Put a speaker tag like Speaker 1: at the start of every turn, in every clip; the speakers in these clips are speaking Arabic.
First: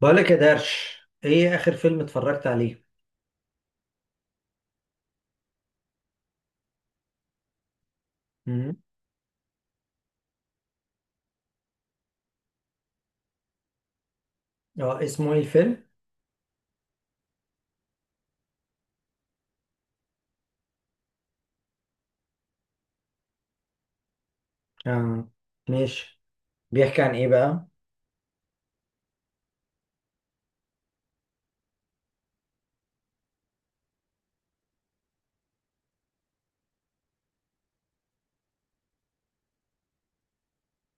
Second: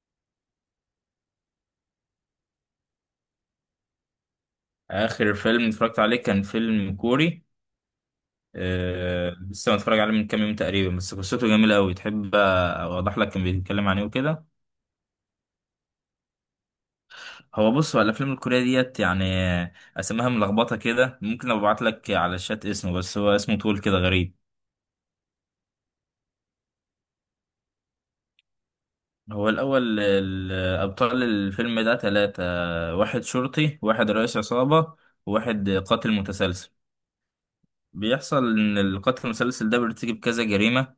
Speaker 1: بقولك يا درش، ايه اخر فيلم اتفرجت عليه؟
Speaker 2: آخر فيلم اتفرجت عليه كان فيلم كوري.
Speaker 1: مم.
Speaker 2: لسه متفرج عليه من كام يوم تقريبا، بس قصته جميلة أوي. تحب أوضح لك كان بيتكلم عن إيه وكده؟
Speaker 1: اه، اسمه ايه الفيلم؟
Speaker 2: هو بص، هو الأفلام الكورية ديت يعني أسماها ملخبطة كده. ممكن أبعت لك على الشات اسمه، بس هو اسمه طول كده غريب.
Speaker 1: اه، ماشي. بيحكي عن ايه بقى؟
Speaker 2: هو الأول أبطال الفيلم ده تلاتة. واحد شرطي، واحد رئيس عصابة، وواحد قاتل متسلسل. بيحصل إن القاتل المتسلسل ده بيرتكب كذا جريمة.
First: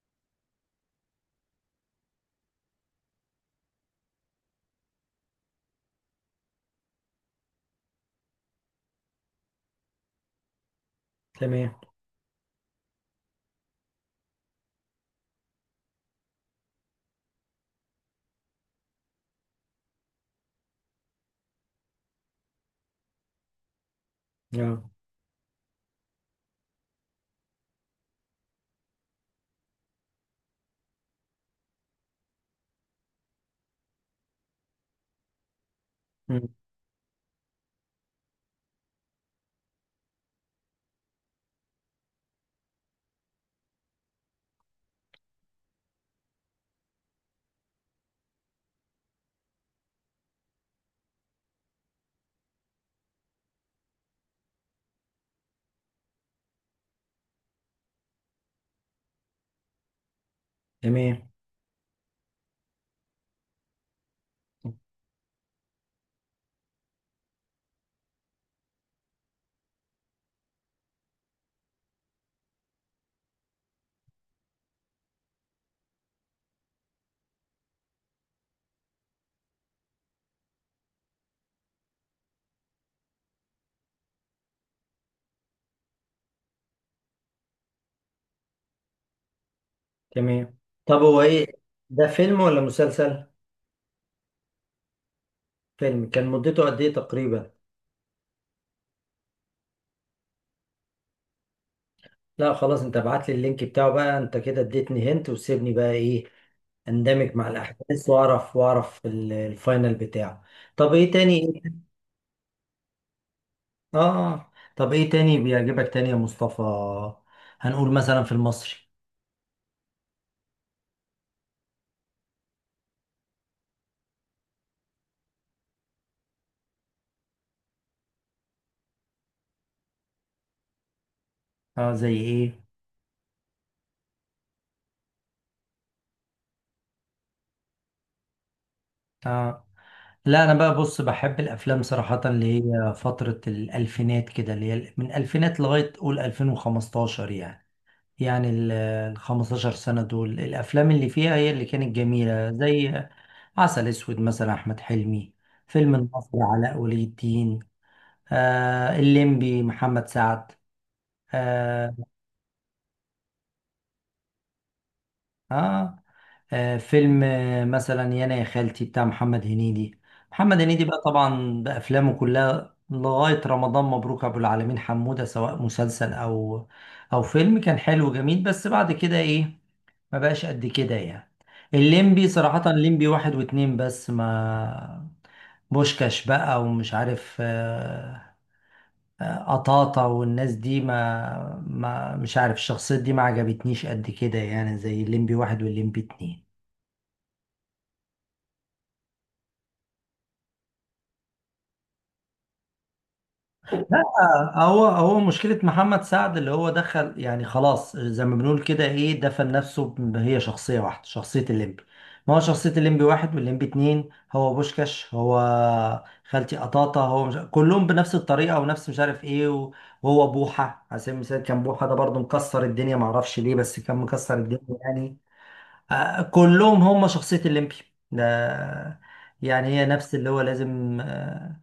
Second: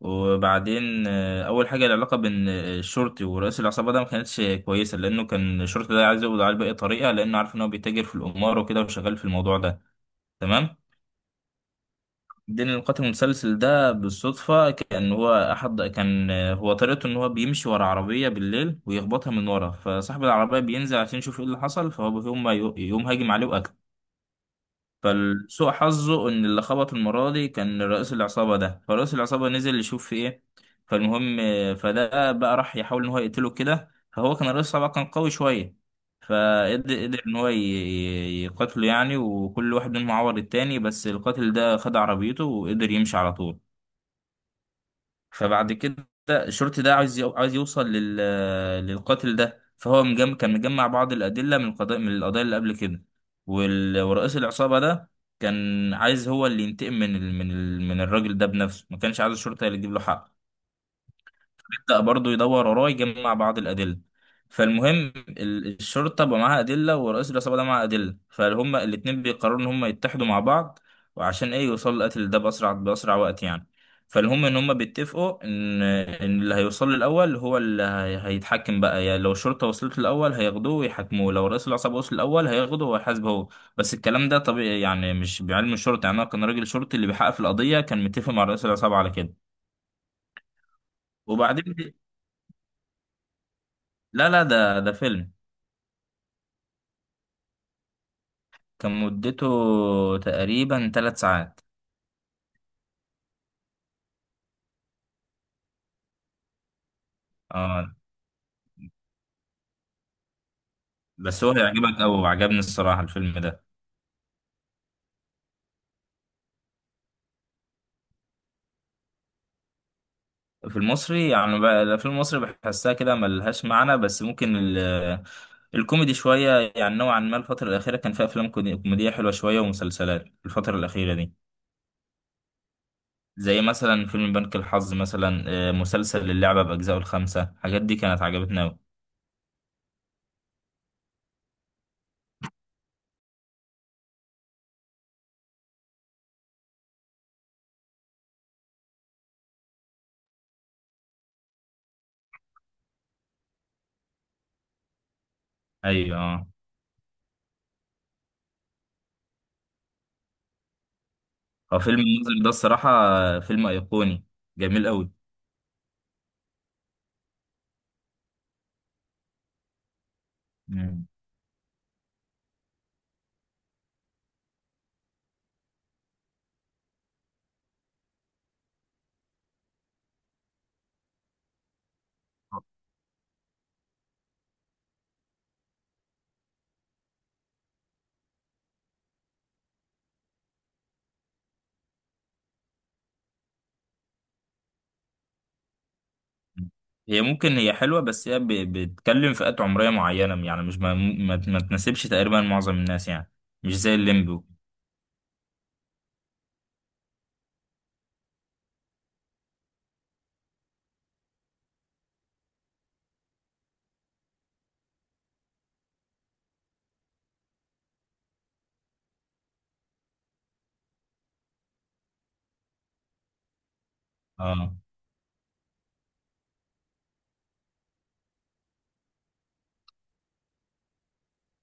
Speaker 2: وبعدين اول حاجه العلاقه بين الشرطي ورئيس العصابه ده ما كانتش كويسه، لانه كان الشرطي ده عايز يقبض عليه باي طريقه، لانه عارف ان هو بيتاجر في القمار وكده وشغال في الموضوع ده. تمام.
Speaker 1: تمام.
Speaker 2: بعدين القاتل المتسلسل ده بالصدفه كان هو احد كان آه، هو طريقته ان هو بيمشي ورا عربيه بالليل ويخبطها من ورا، فصاحب العربيه بينزل عشان يشوف ايه اللي حصل، فهو يقوم هاجم عليه وقتله.
Speaker 1: اه.
Speaker 2: فالسوء حظه ان اللي خبط المره دي كان رئيس العصابه ده، فرئيس العصابه نزل يشوف في ايه. فالمهم، فده بقى راح يحاول ان هو يقتله كده، فهو كان رئيس العصابه كان قوي شويه.
Speaker 1: مم.
Speaker 2: فقدر ان هو يقتله يعني، وكل واحد منهم عور التاني، بس القاتل ده خد عربيته وقدر يمشي على طول. فبعد كده الشرطي ده عايز يوصل للقاتل ده، فهو كان مجمع بعض الأدلة من القضايا اللي قبل كده. ورئيس العصابة ده كان عايز هو اللي ينتقم من الراجل ده بنفسه، ما كانش عايز الشرطة اللي تجيب له حق.
Speaker 1: تمام.
Speaker 2: بدأ برضه يدور وراه يجمع بعض الأدلة. فالمهم الشرطة بقى معاها أدلة، ورئيس العصابة ده معاه أدلة، فهم الاتنين بيقرروا إن هم يتحدوا مع بعض، وعشان إيه يوصلوا للقتل ده بأسرع وقت يعني. فالهم إن هم بيتفقوا إن اللي هيوصل له الأول هو اللي هيتحكم بقى يعني. لو الشرطة وصلت له الأول هياخدوه ويحاكموه، لو رئيس العصابة وصل الأول هياخده وهيحاسبه هو. بس الكلام ده طبيعي يعني، مش بعلم الشرطة يعني. أنا كان راجل شرطي اللي بيحقق في القضية كان متفق مع رئيس العصابة على كده.
Speaker 1: تمام، طب هو ايه،
Speaker 2: وبعدين.
Speaker 1: ده فيلم ولا مسلسل؟
Speaker 2: لا، لا، ده فيلم.
Speaker 1: فيلم، كان مدته قد ايه تقريبا؟
Speaker 2: كان مدته تقريبا 3 ساعات.
Speaker 1: لا خلاص، انت ابعت لي اللينك بتاعه بقى، انت كده اديتني هنت وسيبني بقى ايه، اندمج مع
Speaker 2: اه،
Speaker 1: الاحداث واعرف واعرف الفاينل بتاعه. طب ايه
Speaker 2: بس هو
Speaker 1: تاني؟
Speaker 2: هيعجبك أوي وعجبني الصراحة الفيلم ده.
Speaker 1: اه. اه. طب ايه تاني بيعجبك تاني يا مصطفى؟ هنقول مثلا في المصري.
Speaker 2: في المصري يعني بقى الأفلام المصري بحسها كده ملهاش معنى، بس ممكن الكوميدي شوية يعني. نوعا ما الفترة الأخيرة كان فيها أفلام كوميدية حلوة شوية، ومسلسلات الفترة الأخيرة دي.
Speaker 1: اه، زي ايه؟
Speaker 2: زي مثلا فيلم بنك الحظ مثلا، مسلسل اللعبة بأجزائه الخمسة. الحاجات دي كانت عجبتنا أوي.
Speaker 1: اه، لا انا بقى بص، بحب الافلام صراحة اللي هي فترة الالفينات كده، اللي هي من الالفينات لغاية قول 2015 يعني. يعني ال 15 سنة دول الافلام اللي فيها هي اللي كانت جميلة، زي عسل اسود مثلا احمد حلمي، فيلم
Speaker 2: أيوة،
Speaker 1: النصر
Speaker 2: اه.
Speaker 1: علاء ولي الدين، آه الليمبي محمد سعد،
Speaker 2: هو
Speaker 1: اه،
Speaker 2: فيلم الناظر ده الصراحة فيلم أيقوني جميل
Speaker 1: آه، فيلم مثلا يانا يا خالتي بتاع محمد هنيدي. محمد هنيدي بقى
Speaker 2: أوي.
Speaker 1: طبعا بأفلامه كلها لغاية رمضان مبروك أبو العالمين حمودة، سواء مسلسل أو أو فيلم، كان حلو وجميل، بس بعد كده إيه، ما بقاش قد كده يعني. الليمبي صراحة، الليمبي واحد واتنين، بس ما بوشكاش بقى ومش عارف قطاطة والناس دي ما مش عارف، الشخصيات دي ما عجبتنيش قد كده يعني، زي الليمبي واحد والليمبي اتنين.
Speaker 2: هي ممكن هي حلوة، بس هي بتتكلم فئات عمرية معينة يعني، مش ما تناسبش تقريبا معظم الناس يعني، مش زي
Speaker 1: لا
Speaker 2: الليمبو.
Speaker 1: هو، هو مشكلة محمد سعد اللي هو دخل يعني خلاص زي ما بنقول كده ايه، دفن نفسه هي شخصية واحدة، شخصية الليمبي. ما هو شخصية الليمبي واحد والليمبي اتنين، هو بوشكاش، هو خالتي قطاطة، هو مش... كلهم بنفس الطريقة ونفس مش عارف ايه وهو بوحة على سبيل المثال، كان بوحة ده برضه مكسر الدنيا، معرفش ليه، بس كان مكسر
Speaker 2: اه.
Speaker 1: الدنيا يعني. كلهم هم شخصية الليمبي ده، يعني هي نفس اللي هو لازم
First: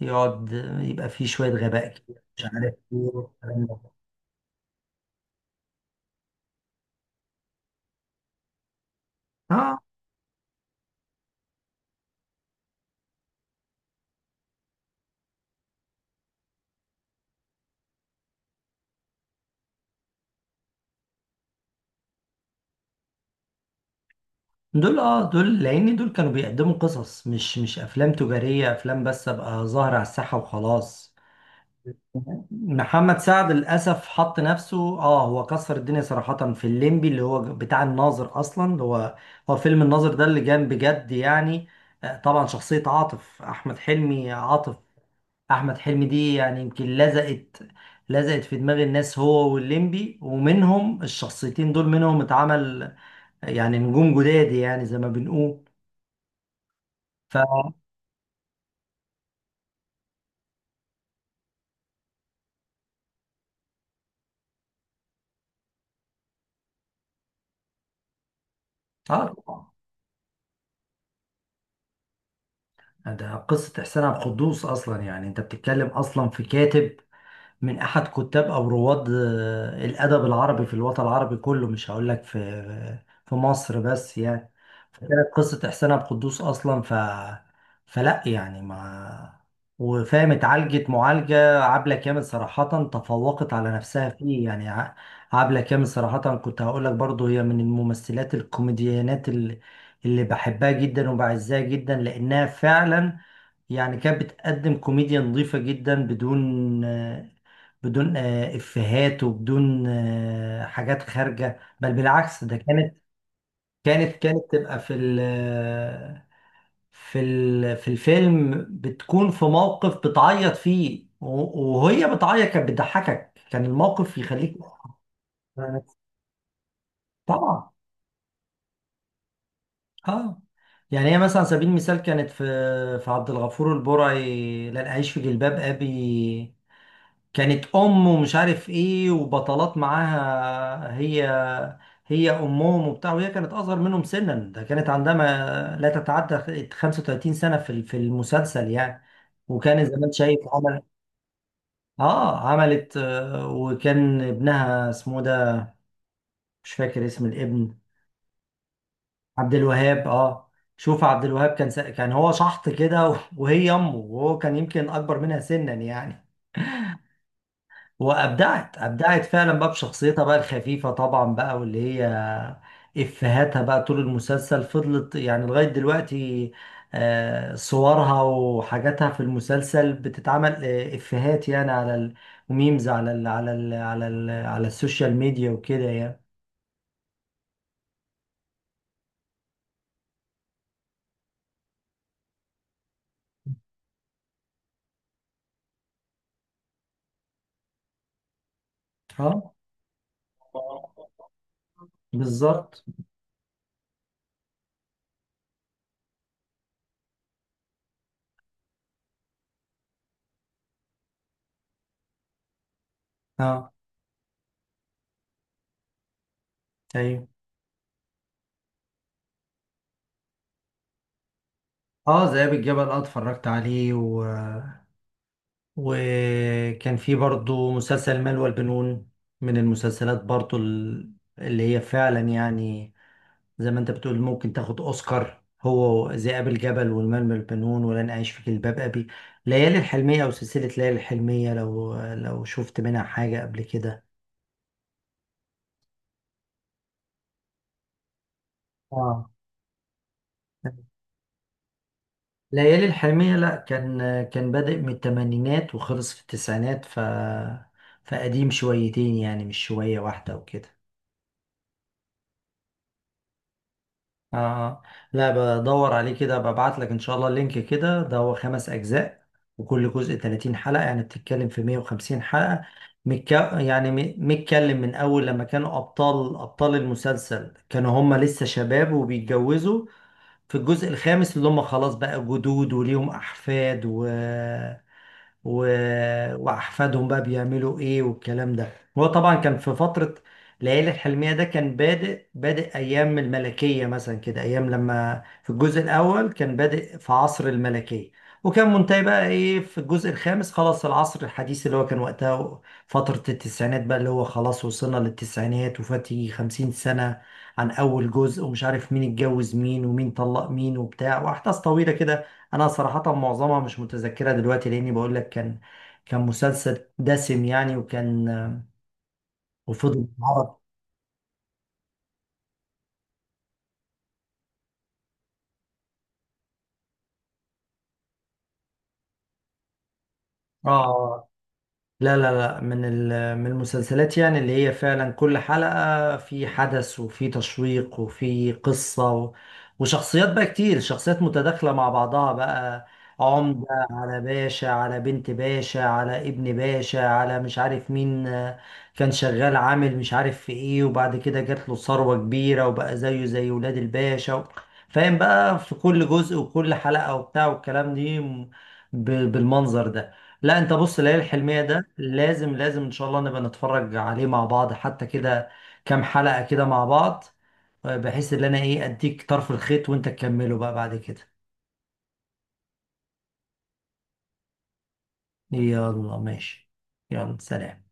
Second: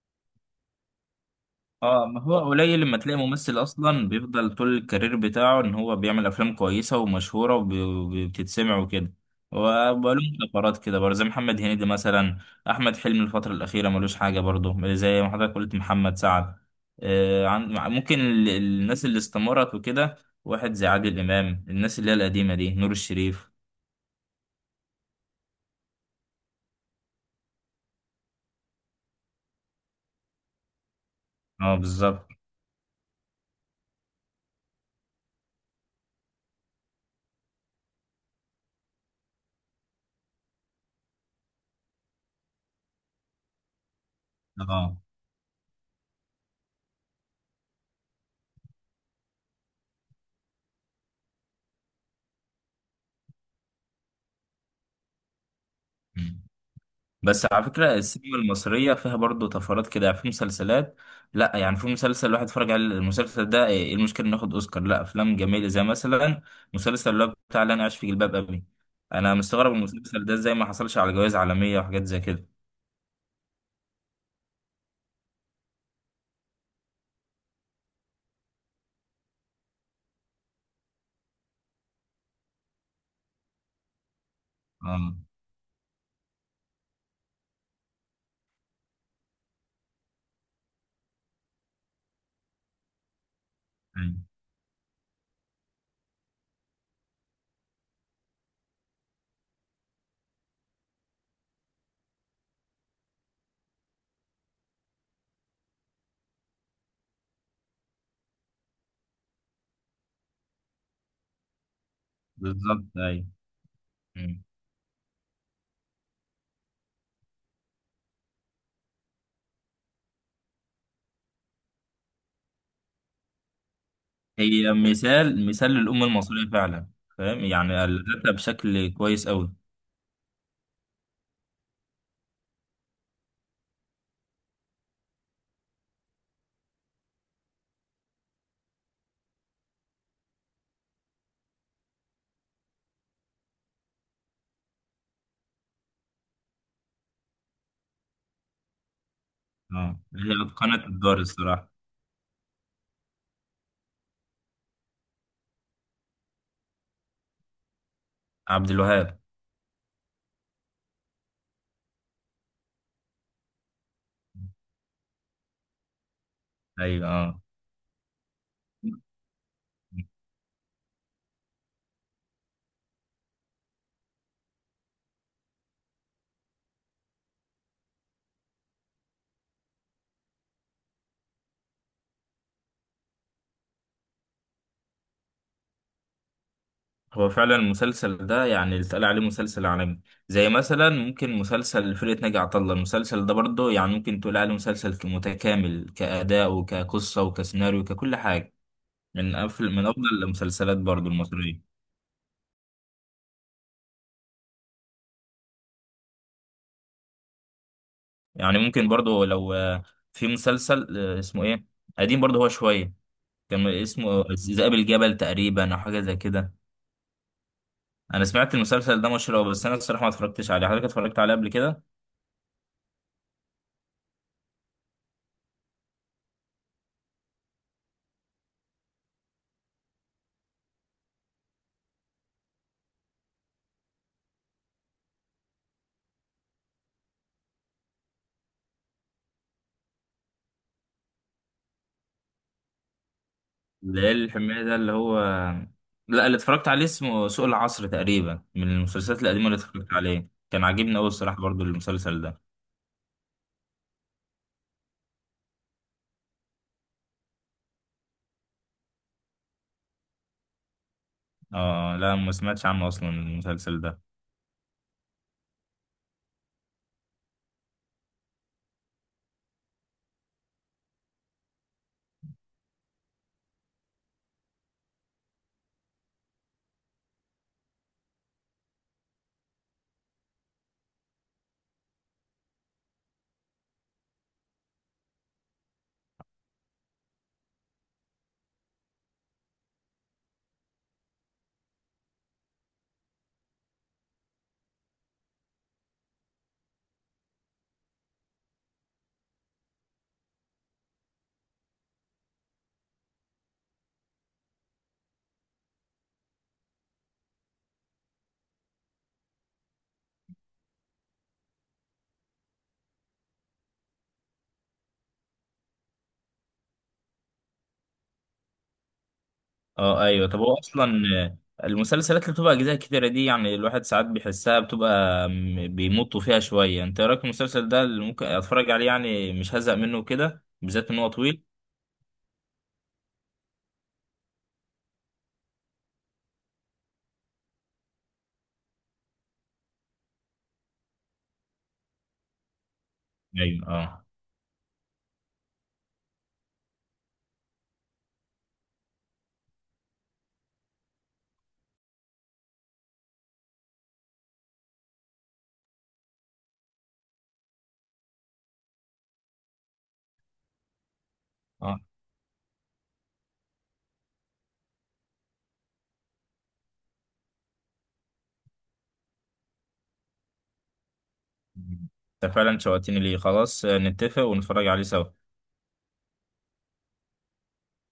Speaker 1: يقعد يبقى فيه شوية غباء
Speaker 2: اه، ما
Speaker 1: كده
Speaker 2: هو
Speaker 1: مش عارف ايه
Speaker 2: قليل لما تلاقي ممثل
Speaker 1: والكلام ده.
Speaker 2: اصلا بيفضل طول الكارير بتاعه ان هو بيعمل افلام كويسه ومشهوره وبتتسمع وكده.
Speaker 1: اه
Speaker 2: وبقاله فترات كده برضه زي محمد هنيدي مثلا. احمد حلمي الفتره الاخيره ملوش حاجه برضه، زي ما حضرتك قلت محمد سعد. ممكن الناس اللي استمرت وكده. واحد زي عادل امام، الناس اللي هي القديمه دي، نور الشريف.
Speaker 1: دول، اه دول لان دول كانوا بيقدموا قصص، مش افلام تجارية، افلام بس ابقى ظاهر على الساحة وخلاص.
Speaker 2: اه، بالظبط.
Speaker 1: محمد سعد للاسف حط نفسه اه، هو كسر الدنيا صراحة في الليمبي اللي هو بتاع الناظر اصلا، اللي هو، هو فيلم الناظر ده اللي جان بجد يعني. طبعا شخصية عاطف احمد حلمي، عاطف
Speaker 2: اه،
Speaker 1: احمد حلمي دي يعني يمكن لزقت، لزقت في دماغ الناس هو والليمبي، ومنهم الشخصيتين دول منهم اتعمل يعني نجوم جداد، يعني زي ما بنقول. ف
Speaker 2: بس على فكرة السينما المصرية فيها برضه طفرات كده يعني في مسلسلات. لا يعني، في مسلسل الواحد اتفرج على المسلسل ده ايه، إيه المشكلة انه ياخد اوسكار؟ لا، افلام جميلة زي مثلا مسلسل اللي هو بتاع اللي انا عايش في جلباب ابي.
Speaker 1: اه
Speaker 2: انا
Speaker 1: طبعا.
Speaker 2: مستغرب من المسلسل ده ازاي ما حصلش على جوائز عالمية وحاجات زي كده.
Speaker 1: ده قصة إحسان عبد القدوس أصلا، يعني أنت بتتكلم أصلا في كاتب من أحد كتاب أو رواد الأدب العربي في الوطن العربي كله، مش هقول لك في في مصر بس يعني.
Speaker 2: اه،
Speaker 1: فكانت قصة إحسان عبد القدوس أصلا، ف فلا يعني ما، وفاهم، اتعالجت معالجة عبلة كامل صراحة تفوقت على نفسها
Speaker 2: ايوه،
Speaker 1: فيه يعني. عبلة كامل صراحة كنت هقول لك برضو، هي من الممثلات الكوميديانات اللي، اللي بحبها جدا وبعزها جدا لأنها فعلا يعني كانت بتقدم كوميديا نظيفة جدا بدون بدون إفيهات وبدون حاجات خارجة، بل بالعكس ده كانت،
Speaker 2: بالظبط، ايوه.
Speaker 1: كانت
Speaker 2: مم.
Speaker 1: كانت تبقى في ال في ال في الفيلم بتكون في موقف بتعيط فيه وهي بتعيط كانت بتضحكك، كان الموقف يخليك
Speaker 2: هي مثال مثال للأمة المصرية فعلا. فاهم
Speaker 1: طبعا.
Speaker 2: يعني، قالتها بشكل كويس قوي.
Speaker 1: اه. يعني هي مثلا على سبيل المثال كانت في، في عبد الغفور البرعي لن أعيش في جلباب أبي، كانت ام ومش عارف ايه وبطلات معاها، هي هي امهم وبتاع، وهي كانت اصغر منهم سنا، ده كانت عندها ما لا تتعدى 35 سنه في المسلسل يعني، وكان زي
Speaker 2: اه،
Speaker 1: ما انت
Speaker 2: هي
Speaker 1: شايف، عمل.
Speaker 2: اتقنت الدور الصراحة.
Speaker 1: اه عملت وكان ابنها اسمه ده، مش فاكر اسم الابن.
Speaker 2: عبد الوهاب.
Speaker 1: عبد الوهاب، اه. شوف عبد الوهاب كان كان هو شحط كده وهي امه، وهو كان يمكن اكبر منها سنا يعني.
Speaker 2: ايوه، اه.
Speaker 1: وابدعت، ابدعت فعلا بقى بشخصيتها بقى الخفيفه طبعا بقى، واللي هي افهاتها بقى طول المسلسل فضلت يعني لغايه دلوقتي. صورها وحاجاتها في المسلسل بتتعمل افهات يعني وميمز على على السوشيال ميديا وكده يعني.
Speaker 2: هو فعلا المسلسل ده يعني اللي اتقال عليه مسلسل عالمي. زي مثلا ممكن مسلسل فرقة ناجي عطا الله، المسلسل ده برضه يعني ممكن تقول عليه مسلسل متكامل كأداء وكقصة وكسيناريو ككل حاجة.
Speaker 1: اه
Speaker 2: من أفضل المسلسلات برضه المصرية.
Speaker 1: بالظبط.
Speaker 2: يعني ممكن برضه لو في مسلسل اسمه إيه، قديم برضه هو شوية. كان
Speaker 1: اه
Speaker 2: اسمه ذئاب الجبل تقريبا، أو حاجة زي كده.
Speaker 1: ايوه.
Speaker 2: أنا سمعت المسلسل ده مشهور أوي، بس أنا الصراحة ما اتفرجتش عليه. حضرتك اتفرجت عليه قبل كده؟
Speaker 1: اه ذئاب الجبل، اه اتفرجت عليه. وكان في برضو مسلسل المال والبنون، من المسلسلات برضو اللي هي فعلا يعني زي ما انت بتقول ممكن تاخد اوسكار، هو ذئاب الجبل والمال والبنون ولن اعيش في جلباب ابي. ليالي الحلمية او سلسلة ليالي الحلمية، لو شفت منها حاجة قبل
Speaker 2: ده
Speaker 1: كده.
Speaker 2: إيه الحمية ده اللي هو؟ لا، اللي اتفرجت عليه اسمه سوق العصر تقريبا. من المسلسلات
Speaker 1: اه
Speaker 2: القديمة اللي اتفرجت عليه، كان عاجبني أوي الصراحة برضو المسلسل ده.
Speaker 1: ليالي الحلمية، لا كان، كان بادئ من الثمانينات وخلص في التسعينات، ف فقديم شويتين يعني، مش شوية واحدة وكده.
Speaker 2: اه، لا، ما سمعتش عنه أصلا المسلسل ده.
Speaker 1: اه آه. لا، بدور عليه كده، ببعت لك ان شاء الله اللينك كده. ده هو خمس اجزاء، وكل جزء 30 حلقة، يعني بتتكلم في 150 حلقة. متك... يعني متكلم من اول لما كانوا ابطال المسلسل كانوا هم لسه شباب وبيتجوزوا، في الجزء الخامس اللي هم خلاص بقى جدود وليهم احفاد و... واحفادهم بقى بيعملوا ايه والكلام ده. هو طبعا كان في فتره، ليالي الحلميه ده كان بادئ ايام الملكيه مثلا كده، ايام لما في الجزء الاول كان بادئ في عصر الملكيه، وكان منتهي بقى ايه في الجزء الخامس خلاص العصر الحديث اللي هو كان وقتها فترة التسعينات بقى، اللي هو خلاص وصلنا للتسعينات، وفات يجي 50 سنة عن أول جزء. ومش عارف مين اتجوز مين ومين طلق مين وبتاع، وأحداث طويلة كده. انا صراحة معظمها مش متذكرة دلوقتي، لاني بقول لك كان، كان مسلسل دسم يعني، وكان وفضل
Speaker 2: اه، أيوه. طب
Speaker 1: يتعرض.
Speaker 2: هو أصلا المسلسلات اللي بتبقى أجزاء كتيرة دي يعني، الواحد ساعات بيحسها بتبقى بيمطوا فيها شوية. أنت إيه رأيك في المسلسل ده اللي ممكن أتفرج عليه، يعني مش هزهق منه كده بالذات إن هو
Speaker 1: اه.
Speaker 2: طويل؟
Speaker 1: لا من من المسلسلات يعني اللي هي فعلا كل حلقة في حدث وفي تشويق وفي قصة وشخصيات بقى كتير، شخصيات متداخلة مع بعضها بقى، عمدة
Speaker 2: أيوه، اه،
Speaker 1: على باشا على بنت باشا على ابن باشا على مش عارف مين. كان شغال عامل مش عارف في ايه، وبعد كده جات له ثروة كبيرة وبقى زيه زي ولاد الباشا و... فاهم بقى في كل جزء وكل حلقة وبتاع والكلام دي، بالمنظر ده. لا انت بص، ليالي الحلمية
Speaker 2: اه.
Speaker 1: ده لازم ان شاء الله نبقى نتفرج عليه مع بعض حتى كده، كام حلقة كده مع بعض، بحيث ان انا ايه اديك طرف الخيط وانت تكمله بقى بعد كده.
Speaker 2: أنت فعلا شوقتني ليه، خلاص نتفق ونتفرج عليه سوا.
Speaker 1: يلا ماشي، يلا سلام.